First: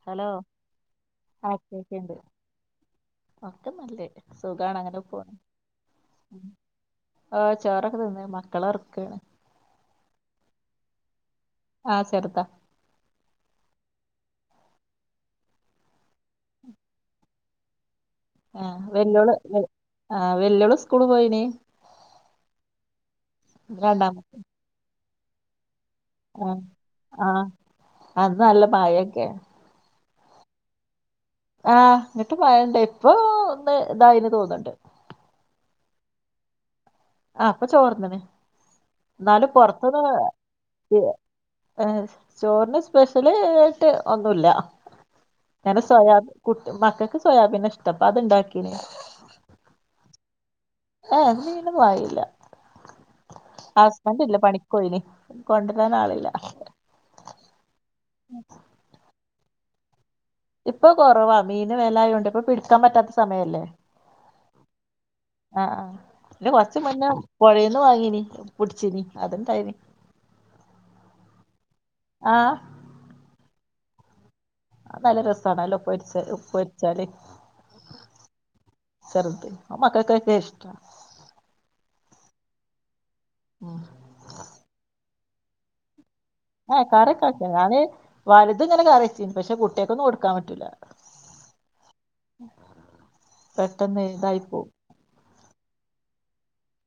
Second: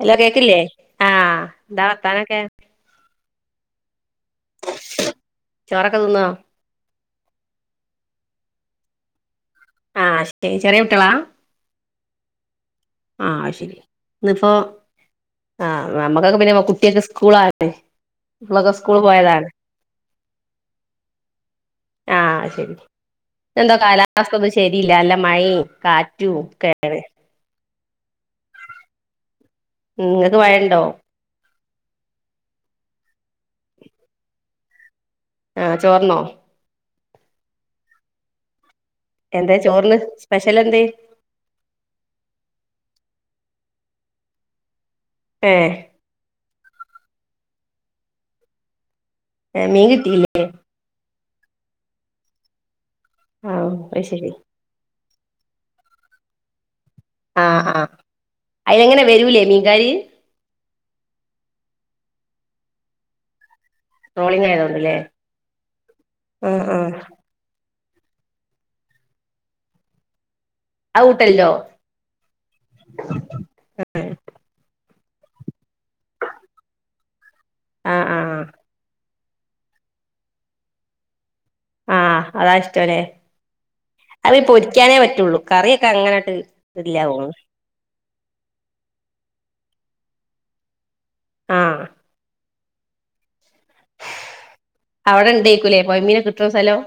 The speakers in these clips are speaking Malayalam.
ഹലോ കേക്കില്ലേ ആഹ് എന്താ വർത്താനൊക്കെ ഒക്ക നല്ലേ സുഖാണ് അങ്ങനെ പോ ചോറൊക്കെ തിന്നോ ആ ചോറൊക്കെ തിന്ന് മക്കള ഉറക്കാണ്. ആഹ് ചെറിയ കുട്ടികളാ ആ ചെറുതാ. ആ ശരി ഇന്ന് പ്പോ ആ നമ്മക്കൊക്കെ പിന്നെ കുട്ടിയൊക്കെ സ്കൂളിൽ ആയി ഇന്നോക്കെ ആഹ് സ്കൂൾ വെല്ല്യോള് പോയതാണ് ആഹ് വെല്ല്യോള് സ്കൂള് പോയിന് ആഹ് ശരി എന്താ രണ്ടാമ കാലാവസ്ഥന്നും ശരില്ല അല്ല. മൈ കാറ്റു കേട്ടത്. ആ ഇന്ന് നല്ല മയൊക്കെ. ഇങ്ങക്ക് മഴ ഉണ്ടോ. ആ ഇങ്ങോട്ട് മഴയുണ്ട് ഇപ്പോ ഒന്ന് ഇതായിണ്ട് തോന്നണ്ട്. ആ ചോർന്നോ ആ ഇപ്പൊ ചോർന്നുണ്. എന്നാലും എന്താ ചോറിന് പൊറത്തന്ന് സ്പെഷ്യൽ എന്തേ ഏ ചോറിന് സ്പെഷ്യഹ്. സ്പെഷ്യൽ ആയിട്ട് ഒന്നുമില്ല. ഏഹ് കാരണം സോയാബീ മക്കൾക്ക് സോയാബീന ഇഷ്ട അപ്പൊ അത് ഉണ്ടാക്കീണ്. ആ മീൻ കിട്ടീല്ല. [inaudible] [unintelligible] ആഹ് അത് ഹസ്ബൻഡ് ശരി ഇല്ല പണിക്കുപോയിന് കൊണ്ടുവരാൻ ആളില്ല. ല്ല. ആഹ് ആഹ് അയൽ എങ്ങനെ വരൂലേ മീന് ഗര [inaudible] ഇപ്പൊ കുറവാ മീന് വിലായോണ്ട് ഇപ്പൊ പിടിക്കാൻ പറ്റാത്ത സമയല്ലേ ട്രോളിംഗ് ആയതോൊണ്ട് ല്ലേ ആഹ് ഉം ഉം. ന്ന് വാങ്ങീന് പുടിച്ചീന് അതണ്ടായിന്. ഔട്ടല്ലോ. ആഹ് ശ. അത് നല്ല രസണല്ലോ ഉപ്പിച്ച ഉപ്പടിച്ചാല് ആഹ് [unintelligible] ആഹ് സർദി അത് മക്കക്ക്‌ വലിയ ഇഷ്ട്ടാ ആ അതാ ഇഷ്ട്ടം അല്ലെ ഉം അത് പൊരിക്കാനേ പറ്റുള്ളൂ കറിയൊക്കെ അങ്ങനെ - ആ കറിക്കെക്കെ വയ്ക്കാം അതേ [unintelligible] വലുതും ഇങ്ങനെ കറിവെച്ച് പക്ഷെ കുട്ടികക്കൊന്നും കൊടുക്കാൻ പറ്റൂല്ല ആഹ് [inaudible] പെട്ടെന്ന് ഇതായിപ്പോവും ഇല്ലേ പൊഴമീനോക്കെ കിട്ടുന്ന സ്ഥലം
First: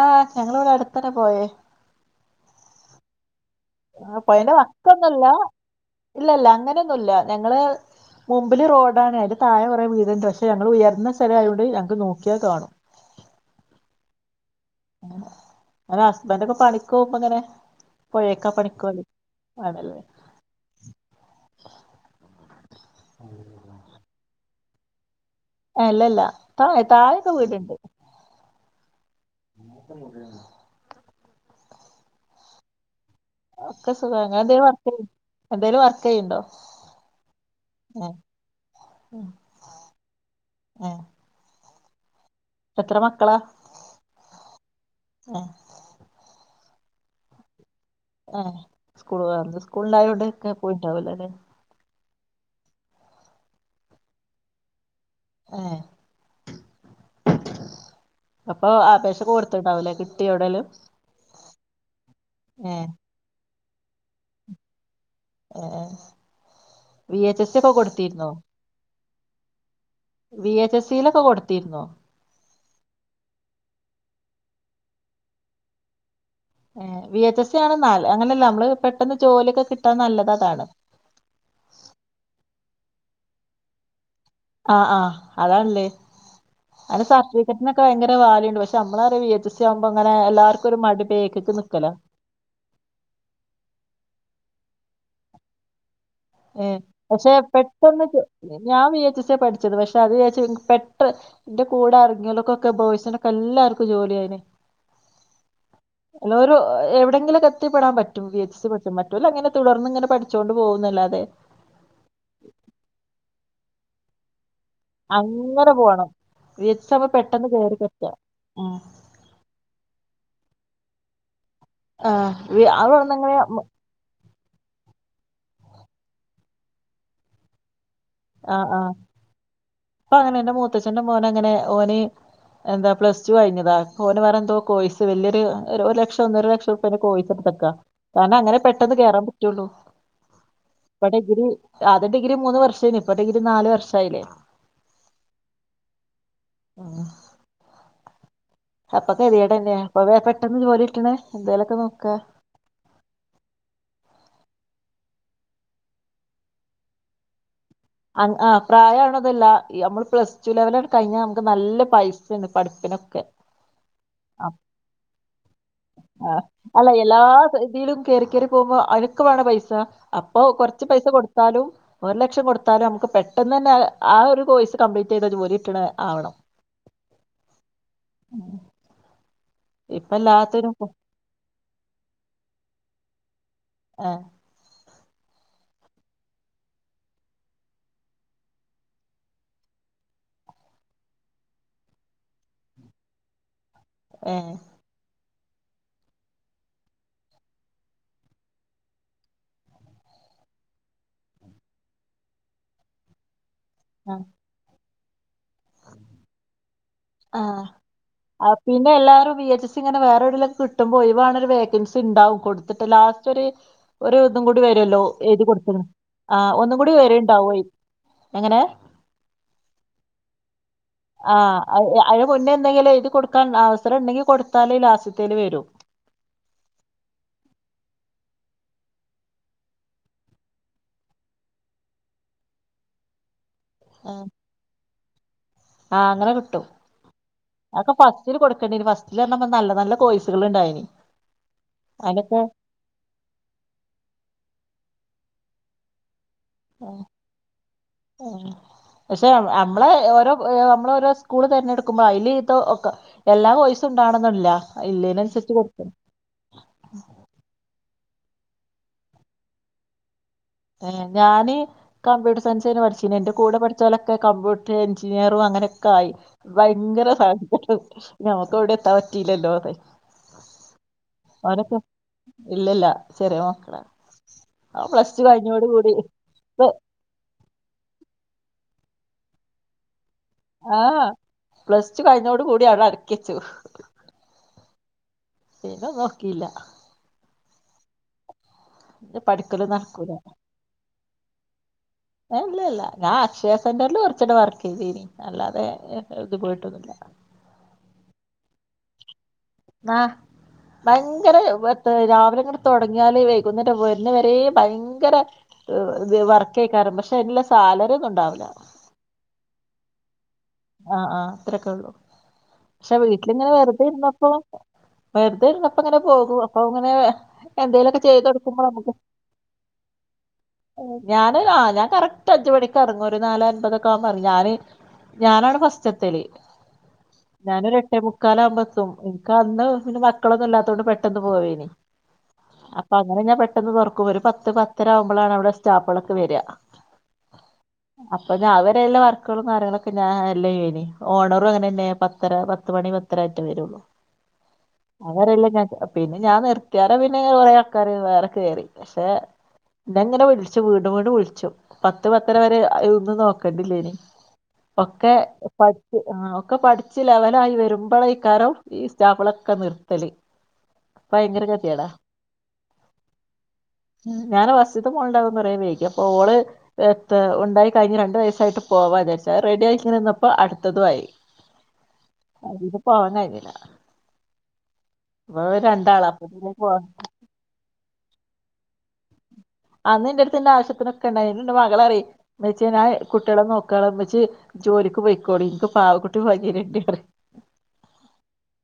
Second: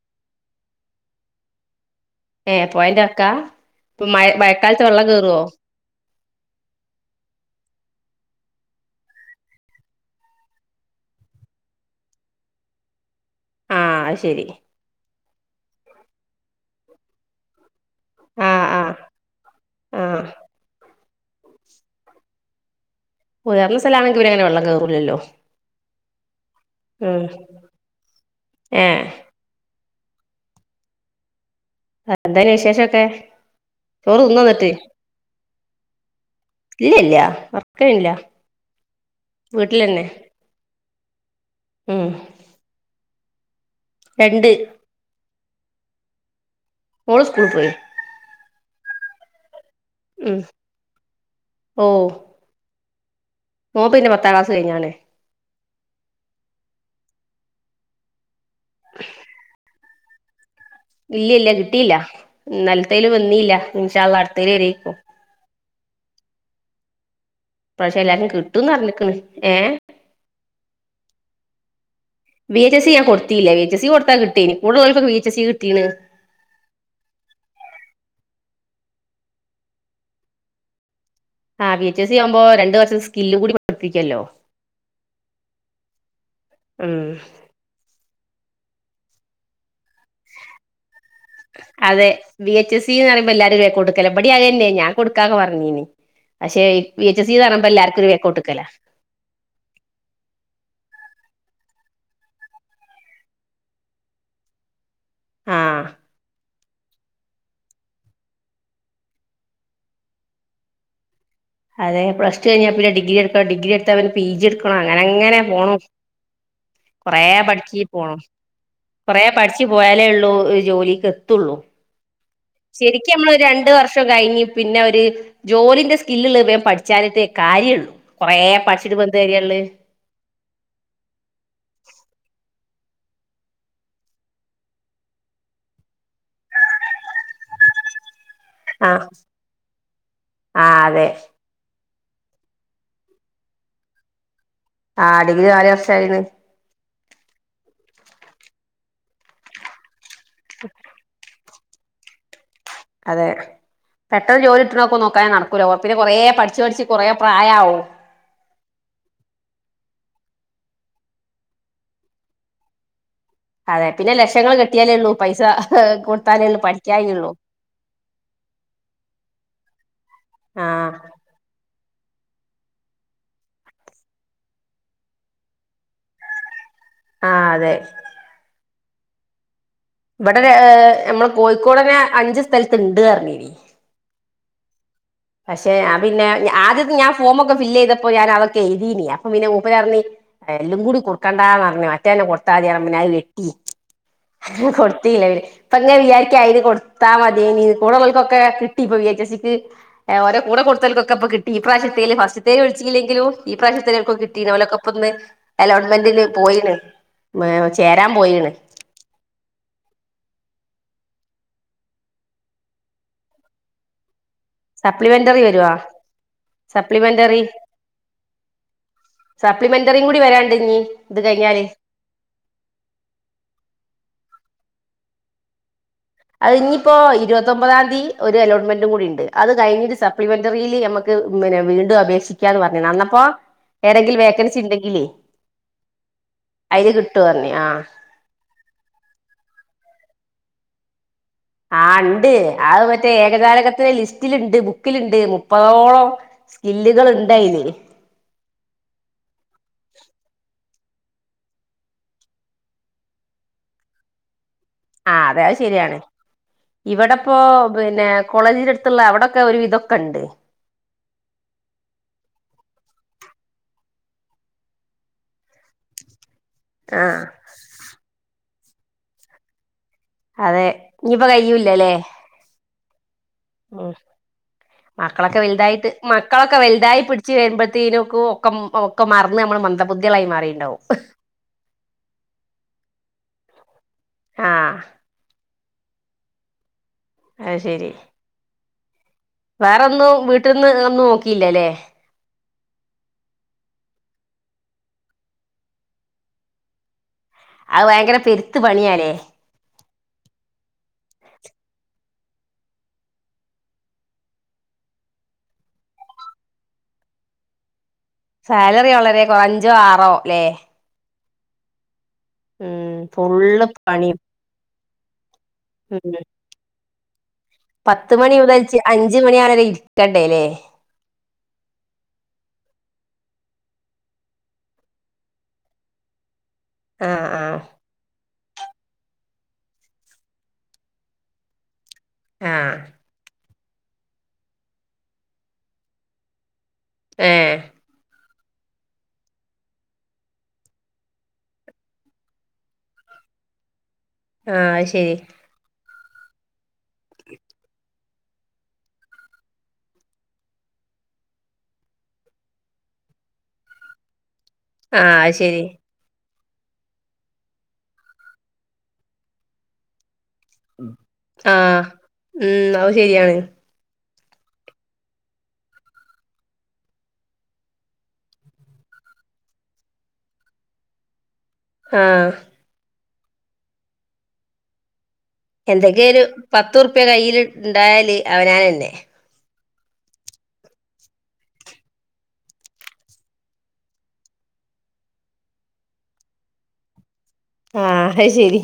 ആഹ് ഞങ്ങളെ ഇവെടെ അട്ത്തെന്നെ പൊഴെ ഏഹ് പൊഴെന്റെ വക്കാ? ആഹ് മഴ പൊഴെന്റെ മഴക്കാലത്ത് വെള്ളം വക്കൊന്നും അല്ല കേറുവോ ഇല്ല ഇല്ല അങ്ങനെയൊന്നു ഇല്ല ഞങ്ങെൾ മുമ്പ്ൽ റോഡാണ് അയിന്റെ താഴെ കൊറെ വീട് പക്ഷെ ഞങ്ങെൾ ഉയർന്ന സ്ഥലം ആയോണ്ട് ഞങ്ങെക്ക് നോക്കിയാ കാണും. ആഹ് ശരി ഇങ്ങെനെ ഹസ്ബെന്റ് ഒക്കെ പണിക്ക് പോവുമ്പം ഇങ്ങെനെ പൊഴെക്കാ ആഹ് പണിക്ക് ആഹ് പോവെൽ ആണ് അല്ലെ ആഹ് ഉയെര ഇള്ള സ്ഥലാണെങ്കി ഇവെരെങ്ങെനെ വെള്ളം താകുലല്ലോ അല്ല അല്ല താഴെ താഴെക്കെ വീട് ഇണ്ട് ഏഹ് ആഹ് എന്തെയ്നി വിശേഷം ഒക്കെ? ഒക്കെ സുഖാ ഇങ്ങെൾ എന്തെലും വർക്ക് ചെ എന്തെലും വർക്ക് ചെയ്യ്ണ്ടോ? ഇല്ല ഇല്ല്യ വർക്ക് ചെയ്യ് ഇല്ല വീട്ട്ലെന്നെ ഏഹ് ഉം ത്ര മക്കളാ? രണ്ട് ആഹ് ഓള് സ്കൂൾ പോയി ആഹ് സ്കൂള [unintelligible] സ്കൂൾ ഉം ഉണ്ടായോണ്ടൊക്കെ പോയിണ്ടാവോലോല്ലേ ഓം പിന്നെ പത്താം ക്ലാസ് കഴിഞ്ഞാണേ ഏഹ് അപ്പൊ ആപേശ കൊടുത്ത്ണ്ടാവില്ലേ കി ട്ടിയോ എവിടേലും ഇല്ല്യ ഇല്ല്യ കിട്ടീല്ല ന്നലത്തേല് വന്നീല്ല ഇൻശാള്ള അടുത്തേല് വരേയ്ക്കും ആഹ് പക്ഷെ എല്ലാർക്കും കിട്ടുംന്ന് അർഞ്ഞിക്ക്ണ് ഏഹ് വി എച്ച് സിലൊക്കെ കൊടുത്തിരുന്നോ വി എച്ച് എസി ഞാൻ കൊടുത്തില്ല വി എച്ച് ‌എസി കൊടുത്താ കിട്ടീന് [unintelligible] വി എച്ച് ‌എസി കിട്ടീന് ആഹ് വി എച്ച് എസി ആണ് നാല് അങ്ങനെല്ല നമ്മള് പെട്ടെന്ന് ജോലിയൊക്കെ കിട്ടാൻ നല്ലത് അതാണ് ആഹ് വി എച്ച് എസി ആവുമ്പോ രണ്ട് വർഷം സ്കില്ല് കൂടി പഠിപ്പിക്കല്ലോ ആഹ് ആഹ് അതാണ്ല്ലേ ഉം അതിന്റെ സർട്ടിഫിക്കറ്റിനൊക്കെ ഭയങ്ക ര വാല്യൂ ഇണ്ട് പക്ഷേ നമ്മളാരും വി എച്ച് എസി ആവു അതെ വി എച്ച് ‌സി ന്ന് പറയുമ്പോ എല്ലാരും ബേക്കോട്ട്ക്കല ഇപടി അതെ ഇല്ലേ ഞാൻ കൊടുക്കാന്ന് പറഞ്ഞീന് ഏ പക്ഷെ പെട്ടന്ന് ഒരു ബേക്കോട്ട്ക്കലാ ഞാൻ വി എച്ച് എസിയ പഠിച്ചത് പക്ഷെ അത് [unintelligible] പെട്ട ന്റെ കൂടെ അറങ്ങിയോൽക്കൊകെ ബോയ്സിനൊക്കെ എല്ലാർക്കും ജോലിയായീന് ആഹ് എല്ലോരു എവിടെങ്കിലും ഒക്കെ എത്തി പെടാൻ പറ്റും വി എച്ച് സി പഠിച്ച മറ്റോലങ്ങനെ തുടർന്ന് ങ്ങനെ പഠിചോണ്ട് പോകുന്നല്ലാ തെ അതെ പ്ലസ്ടു കഴിഞ്ഞാ പിന്നെ ഡിഗ്രി എടുക്ക ഡിഗ്രി അടുത്ത പിന്നെ പിജി എടു ക്കുണു അങ്ങനെ അങ്ങനെ പോണു വി എച്ച് എസ് സി ആവുമ്പോ കൊറേ പെട്ടെന്ന് കേറി പഠിച്ച് പറ്റാ പോണം ഉം കൊറേ പഠിച്ച് പോയാലേ ഉള്ളൂ ജോലിക്ക് എത്തുള്ളൂ ആഹ് വി ശരിക്കും അവിടന്നങ്ങനെ അമ്മള് രണ്ട് വർഷം കഴിഞ്ഞ് പിന്നെ അവര് ജോലിന്റെ സ്കില്ല്ലെ വേം പഠിച്ചാനിട്ടെ കാര്യുള്ളൂ ആഹ് ആഹ് പ്പൊ അങ്ങനെ എന്റെ മൂത്തച്ഛന്റെ മോന അങ്ങനെ ഓന് എന്താ പ്ലസ് ടു കഴിഞ്ഞതാ പോന് വേറെ എന്തോ കോയിസ് വലിയൊരു ഒരു ലക്ഷം ഒന്നര ലക്ഷം ഉർപ്പ്യാൻ്റെ കോഴസ്ടുത്തക്കാ കാരണം അങ്ങനെ പെട്ടെന്ന് ആഹ് കേറാൻ പറ്റുള്ളൂ ആഹ് അതെ ഇവിടെ ഇവര് ആദ്യം ഡിഗ്രി മൂന്ന് വർഷെയ്ന് ഇപ്പൊ ഡിഗ്രി നാല് വർഷായിലേ ആ ഡിഗ്രി നാല് വർഷായിന്ന് ഉം അപ്പൊ കെതിയാടെന്നാ ഇപ്പൊതെ പെട്ടെന്ന് ജോലിട്ട്ണ് എന്തേലൊ ഇപ്പൊ നോക്ക് അതെ പെട്ടെന്ന് ജോലി കിട്ട്ണത് ഒക്കെ നോക്കാതെ നടക്കൂല പിന്നെ കുറേ പഠിച്ചു പഠിച്ച് കൊറേ പ്രായാവും. ആ ആഹ് പ്രായാവ്ണതുഅല്ല ഇ നമ്മള് പ്ലസ്ടു ലെവൽ അണ് കഴിഞ്ഞാൽ നമുക്ക് നല്ല പൈസേണ് പഠിപ്പിനൊക്കെ. അതെ പിന്നെ ലക്ഷങ്ങൾ കിട്ടിയാലേ ഉള്ളൂ പൈസ ആഹ് കൊടുത്താലേ ഉള്ളൂ അല്ല എല്ലാ പഠിക്കായികയുള്ളൂ. സ അപ്പൊ കൊറച്ച് പൈസ കൊടുത്താലും. ഒരു ലക്ഷം കൊടുത്ത തലും നമുക്ക് പെട്ടെന്ന് തന്നെ ആ ഒരു കോഴ്സ് കംപ്ലീറ്റ് ചെയ്ത ജോലി കിടുണആവണം. ആഹ അതെ. ഇപ്പ ഇവിടെ എല്ലാത്തിനും ഹ് കോഴിക്കോടന്നെ അഞ്ച് സ്ഥലത്ത് ഇ ണ്ടെന്ന് മരി ആ പക്ഷെ ഞാൻ പിന്നെ ആദ്യമൊക്കെഞാൻ ഫോമൊക്കെ ഫില് ചെയ്തപ്പോ ഞാൻ അതൊക്കെ എഴുതിയെന്ന്. അപ്പൊ പിന്നെ മൂപ്പര് പറഞ്ഞു. എല്ലും കൂടി കൊടുക്കണ്ട മറ്റേ കൊടുത്താൽ മതി അത് വെട്ടി. ഏഹ് കൊടുത്തില്ല [inaudible] ഇപ്പോ ഇങ്ങനെ വിചാരിക്കുകയാണ് അതിൽ കൊടുത്താൽ മതിയിന്. കൂടെയുള്ളവർക്കൊക്കെ വിഎച്ച്എസ്ഇക്ക് കിട്ടി. അവരെ കൂടെ കൊടുത്തു അവർക്കൊക്കെ കിട്ടി ഇപ്രാവശ്യത്തേതിൽ. ഫസ്റ്റ്ത്തേതിൽ വിളിച്ചില്ലെങ്കിലും. ഈ പ്രാവശ്യത്തെ അവർക്കൊക്കെ ആഹ് കിട്ടി. ഓലൊക്കെ ഇപ്പന്ന് അലോൺ്മെന്റിന് പോയിന്. മേം ചേരാൻ പോയിണ്. വിഎച്ച്എസി ഇങ്ങനെ വേറെ എവിടെയെങ്കിലും കിട്ടുമ്പോൾ ഒഴിവാക്കുന്ന വേക്കൻസി ഉണ്ടാവും കൊടുത്തിട്ടാല് ലാസ്റ്റ് ഒരു [unintelligible] വരുല്ലോ സപ്ലിമെന്ററി എഴുതി വരുവാ കൊടുത്ത്ണ് ആഹ് ഒന്നും കൂടി സപ്ലിമെന്ററി വരുണ്ടാവേ എങ്ങനെ സപ്ലിമെന്ററും കൂടി വരാണ്ട് ഞി. ആഹ് അ മുനെ എന്തെങ്കിലും എഴുതി കൊടുക്കാൻ അവസരം ഉണ്ടെങ്കിൽ കൊടുത്താലില്ല. അടുത്തതിൽ വരും. അത് ഇനിയിപ്പോൊ ഇരുപത്തി ഒമ്പതാം തീ. അലോട്ട്മെന്റും കൂടി ഉണ്ട്. അത് കഴിഞ്ഞിട്ട് സപ്ലിമെന്ററിയിൽ നമമ്മക്ക് പിന്നെ വീണ്ടും. അപേക്ഷിക്കാ എന്ന് പറഞ്ഞ അന്നപ്പോ ഏതെങ്കിലും വേക്കൻസി ഉണ്ടെങ്കില് ആഹ അങ്ങനെ കിട്ടും. പറഞ്ഞ് ആ അപ്പം ഫസ്റ്റില് കൊടുക്കണ്ടേന്ന് ഫസ്റ്റില് നല്ല നല്ല കോഴ്സ് യ്സ് കൾ ണ്ടായിനി ആ ഉണ്ട് ആഹ് മറ്റേ ഏകജാലകത്തിലെ ലിസ്റ്റിലുണ്ട്. ബുക്ക് ക്കി ലുണ്ട് മുപ്പതോ ളം ആ പക്ഷെ നമ്മളെ ഓരോ മം നമ്മൾ ഓരോ സ്കൂൾ തെരഞ്ഞെടുക്കുമ്പോൾ അതില് ഇത് ഒക്കെ എല്ലാ വോയിസ് ഉണ്ടാകണമെന്നില്ല. ആ അത് ശെരിയാണ് ഇവിടെപ്പോ പിന്നെ കോളേജ് അടുത്തുള്ള അവിടൊക്കെ ഒരു വിധം ഒക്കെ ഉണ്ട്. ഹ് ഞാന് കമ്പ്യൂട്ടർ സയൻസിന് പഠിച്ചിരുന്നു. എന്റെ കൂടെ പഠിച്ചവരൊക്കെ കമ്പ്യൂട്ടർ എൻജിനീയർ അങ്ങനെയൊക്കെ ആയി. ആ ഭയങ്കര സാകൂട്ട് നോ വിടെ എത്താ പറ്റില്ലല്ലോ അതെ അതെ ഇനിയിപ്പോ രക്കെ കയ്യൂല്ലല്ലേ ഇല്ലില്ല ചെറിയ മക്കള ഉം ആ പ്ല മക്കളൊക്കെ വലുതായിട്ട് മക്കളൊക്കെ വലുതായി പിടിച്ച് വരുമ്പഴേത്തേനൊക്കു ഒക്കം ഒക്കെ മറന്ന് നമ്മൾ മന്ദബു ആഹ് പ്ലസ് ടു കഴിഞ്ഞോട് കൂടി അ കിച്ചു ആഹ് പിനെ നോക്കില്ല അയ്ശരി പഠിക്കല് വേറെന്ന് നടക്കൂല വീട്ടിൽന്ന് ഒന്ന് നോക്കി ഇല്ലല്ലേ. ഇല്ല ഇല്ല ഞാൻ അക്ഷയ സെന്ററിൽ കുറച്ചിട വർക്ക് ചെയ്തീനി അല്ലാതെ ഇത് പോയിട്ടൊന്നില്ല. അത് ഭയങ്കര പെരുത്ത് പണിയാനേ ആ ഭയങ്കര രാവിലെങ്ങട് തൊടങ്ങിയാല് വൈകുന്നേരവരണവരെയും ഭയങ്കര വർക്കയിക്കാറും പക്ഷെ അയിനുള്ള സാലറി ഒന്നും ഉണ്ടാവില്ല സാലറി വളരെ കു അഞ്ചോ ആറോ ല്ലേ ത്രക്കെള്ളൂ. ഉം പക്ഷെ വീട്ടിലിങ്ങനെ ഫുള്ള് വെറുതെ പണി ഇരുന്നപ്പോ വെറുതെ ഇരുന്നപ്പങ്ങനെ ഉം പോകും അപ്പൊ [unintelligible] എന്തേലൊക്കെ പത്ത് ചെയ്ത് മണി കൊടുക്കുമ്പോ മുതൽ നമ്മക്ക് അഞ്ച് മണി വരെ ഇരിക്കണ്ടേല്ലേ ഞാന് ആ ഞാൻ കറക്റ്റ് അഞ്ച മണിക്ക് എറങ്ങും ഒരു നാലെ അൻപതൊക്കെ ക്കാൻ പറിം ഞാന് ഞാനാണ് ഫസ്റ്റെത്തല് ആഹ് ആഹ് ഞാനൊരെട്ടേ മു ക്കാലാവ്മ്പം എത്തും അന്ന് പിന്നെ മക്കളൊന്നും ഇല്ലാത്തോണ്ട് പെട്ടെന്ന് പോവേനി ആഹ് അപ്പൊ അങ്ങനെ ഞാൻ പെ പെട്ടെന്ന് തൊറക്കും ഒരു പത്ത് പത്തര ആകുമ്പളാണ് അവിടെ സ്റ്റാഫളൊക്കെ വര ഏഹ് അപ്പം ഞാൻ അത് വരെ ല്ലെ വർക്കുകളും കാര്യങ്ങളൊക്കെ ഞാൻ ഹാൻഡ്‌ലെയ്യെനി ഓണറും അങ്ങനെ തന്നെ പത്തര പത്ത് മണി പത്തര ആയിട്ടേ വരുള്ളൂ ആഹ് അത് ശരി. അവരെല്ലാം ഞാൻ പിന്നെ ഞാൻ നിർത്തിയാലോ പിന്നെ കുറെ ആൾക്കാര് വേറെ കയറി പക്ഷെ ഇന്നെങ്ങനെ വിളിച്ചു വീണ്ടും വീണ്ടും വിളിച്ചു പത്ത് പത്തര വരെ ഒന്നും നോക്കണ്ടില്ലേനി. ഒക്കെ ആഹ് അത് ശരി പച്ച് ആഹ്. ഒക്കെ പഠിച്ചില്ല അവനായി വരുമ്പോഴ ഈക്കാരം ഈ. എക്സാമ്പിൾ നിർത്തല്. ഭയങ്കര ഗതികേടാ ആഹ് ഉം അത് ശരിയാണ്. ഞാൻ ഫസ്റ്റ്ത്തെ മോൾ ഉണ്ടായപ്പോൾ പറയും വേിക്കും ഓള് ഉണ്ടായി കഴിഞ്ഞു രണ്ടു വയസായിട്ട് പോകാത്തായി സാർ റെഡി ആയി നിന്നപ്പോ അടുത്തതു ആയി. ആഹ് അപ്പോ പോവാനായി ഇല്ല എന്തൊക്കെയായാലും അപ്പൊ ഒരു പിന്നെ പോവാൻ പത്തുറുപ്പിയ കയ്യിൽ ഇണ്ടായാല് അവനാനെന്നെ. അന്ന് എന്റെ അടുത്ത് ആവശ്യത്തിനൊക്കെ ഇണ്ടായിനി മകള് അറിയാ എന്ന് വെച്ചാൽ ഞാൻ കുട്ടികളെ നോക്കാ ഉമ്മച്ചി ജോലിക്ക് പോയിക്കോടി എനിക്ക് പാവകുട്ടി വലിയ രണ്ട് പറയും. ആഹ് അത് ശരി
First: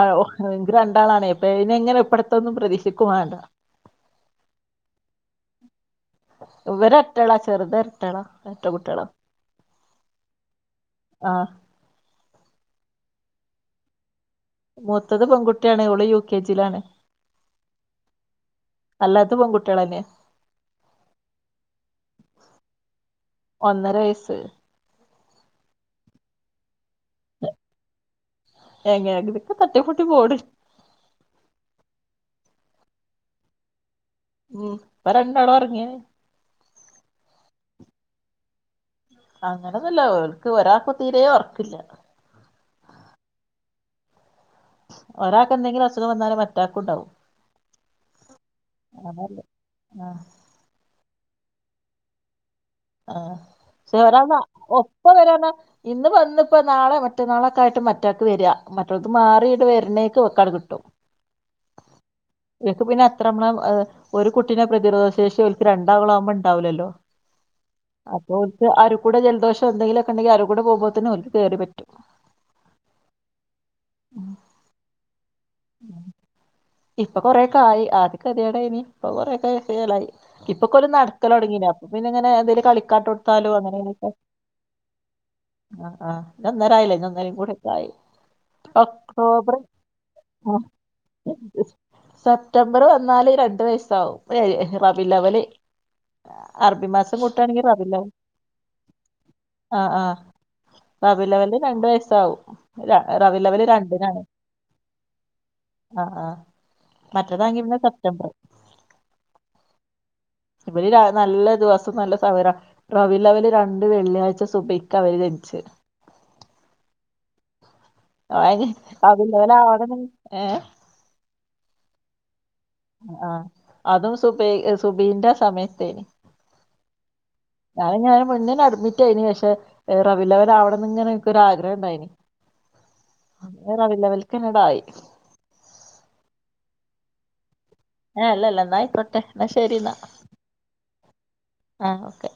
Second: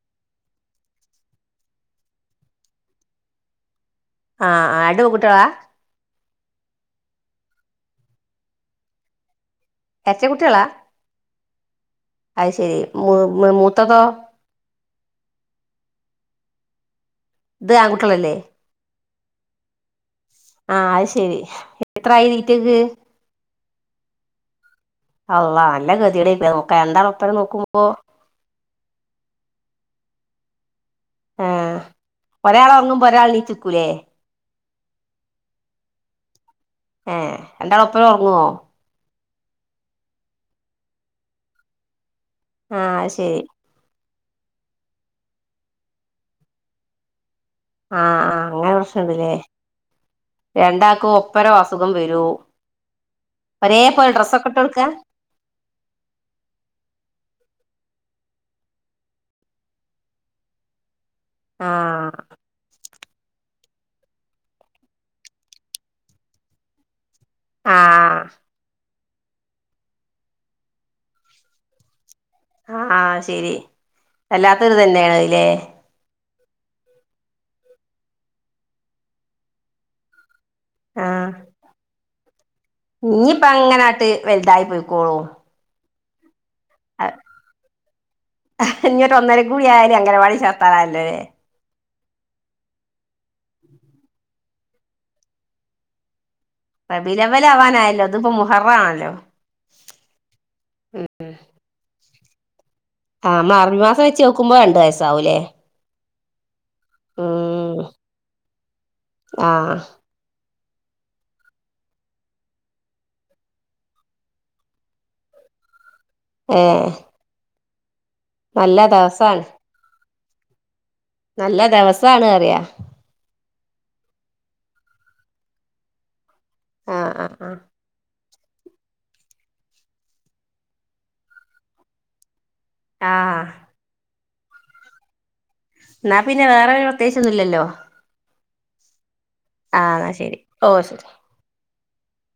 ആഹ് എനിക്ക് രണ്ടാള് ആണ്, അപ്പ ഇനി എങ്ങനെ ഇപ്പടത്തെ ഒന്നും പ്രതീക്ഷിക്കും വേണ്ട. ആഹ് ആഹ് രണ്ട് പെൺകുട്ടികളെ. ഇവരെ ഒറ്റയാള് ചെറുത് ഇരട്ടകളാ ഇരട്ടക്കുട്ടികൾ. ഇരട്ടക്കുട്ടികൾ ആഹ് അത് ശെരി മു മു മൂത്തതോ? മൂത്തത് പെൺക് ഇത് ആൺകുട്ട്യേളെല്ലെ അല്ലാത്ത പെൺകുട്ട്യേളന്നെ ആഹ് അഹ് ശെരി എത്രായി തിറ്റേക്ക് ഒന്നര വയസ്സ് അള്ള നല്ല കെത്യേടെക്കാരം നോ [unintelligible] ഒപ്പരം നോക്കുമ്പോ എങ്ങാണ്ടിക്ക തട്ടീം മുട്ടീക്ക പോണ് ആഹ് ഒരാള് ഒങ്ങുമ്പോ ഒരാള് ണിച്ചിക്കൂലേ മ്ഹ് ഇപ്പ രണ്ടാളുമൊറങ്ങിയോ? ഏ രണ്ടാളെപ്പോഴും ഉറങ്ങുവോ? അങ്ങനെന്നല്ല ഒക്ക് ഒരാൾക്ക തീരെേ ഉറക്കില്ല. ആഹ് ശരി ഒരാൾക്ക് എന്തെങ്കിലും അസുഖം വന്നാലേ മറ്റാൾക്കും ഉണ്ടാവും. ആഹ് ആഹ് അങ്ങനെ പ്രശ്നുണ്ടല്ലേ? അതല്ലേ ആഹ് രണ്ടാക്കു പ്പറം അസുഖം വരൂ ആ ശെ വരാന്നാ കൊടുക്കാ ഒപ്പ വരാന്ന ഇന്ന് വന്നിപ്പ നാളെ മറ്റന്നാളൊക്കെ ആയിട്ട് റ്റക്ക് വരിക മറ്റുള്ളത് മാറിയിടെ വരണേക്ക് വെക്കാൻ കിട്ടും ഇവക്ക് പിന്നെ ആഹ് അത്ര നമ്മള ഒരു കുട്ടീനെ പ്രതിരോധ ശേഷി ഒര്ക്ക് രണ്ടാവളും ആവുമ്പോ ഉണ്ടാവില്ലല്ലോ ആഹ് [unintelligible] കൂടെ ജലോഷം എന്തെങ്കിലൊക്കെണ്ടെങ്കിൽ അരൂ കൂടെ പൊവുംമ്പത്തേക്കിനും കേറി പറ്റും ആഹ് ശരി. വല്ലാത്തൊരിതന്നെണത് ലേ? [inaudible] ഇപ്പൊ കൊറേക്കെ ആയി. ആദിക്കെദ്യെടേനി, ഇപ്പൊ കൊറേക്കെ ചേലായി. ഇപ്പൊക്കോല് ആഹ് നടക്കലൊട്ങ്ങീണ്, തൊടങ്ങിയില്ല അപ്പൊ പിന്നെ ഇങ്ങനെ എന്തേലും ഇഞ്ഞിപ്പ കളിക്കാട്ടൊട്ത്താലും അങ്ങനാട്ട് അങ്ങനിങ്ങനൊക്കെ വലുതായി പോയിക്കോളൂ ആഹ് ആഹ് [unintelligible] ഇഞ്ഞി ഒരു ഒന്നര ഒക്ടോബർ കൂടി ആയാല് അംഗനവാടി ചേർത്താനായല്ലോല്ലേ സെപ്റ്റംബർ വന്നാല് രണ്ടു വയസ്സാവും ഏഹ് റബില്ലവല് അറബി മാസം കൂട്ടാണെങ്കി റബീഉലവ്വലാവാനായല്ലോ റബില്ലവൽ ഇതിപ്പോ മുഹറാണല്ലോ അഹ് ആഹ് റബില്ലവല് രണ്ട് വയസ് സൗ [unintelligible] ആഹ് മ്മളെ അറബി മാസം വെച്ച് നോക്കുമ്പോ രണ്ട് വയസാവൂലേ ആ ആ മറ്റേതാങ്കി പിന്നെ സെപ്റ്റംബർ [unintelligible] ആഹ് ഇവര് ര നല്ല ദിവസം നല്ല സമയ റബില്ലവല് രണ്ട് വെള്ളിയാഴ്ച സുബ്ഹിക്കാവര് ജനിച്ച് ഏ [unintelligible] ഏ നല്ല ദിവസാണ് അറിയ ഉം ആ അതും സുബയ് സുബയ്ൻ്റെ ആ സമയത്തേയ് ആ ആ ആ മുന്നേന്നെ അഡ്മിറ്റേയിന് പക്ഷേ ഏ റബില്ലവലാവണംന്ന് ഇങ്ങനെ എനിക്കൊരു ആഗ്രഹം ഉണ്ടായിന് ആഹ് റബില്ലവ്വൽ കനടായി ന്നാ പിന്നെ വേറെ പ്രത്യാകിച്ചൊന്നുല്ലല്ലോ ഏഹ് അല്ലല്ല ന്നായിക്കോട്ടെ ആ ന്നാ ശരി ഓ ശരി ആ ഓക്കെ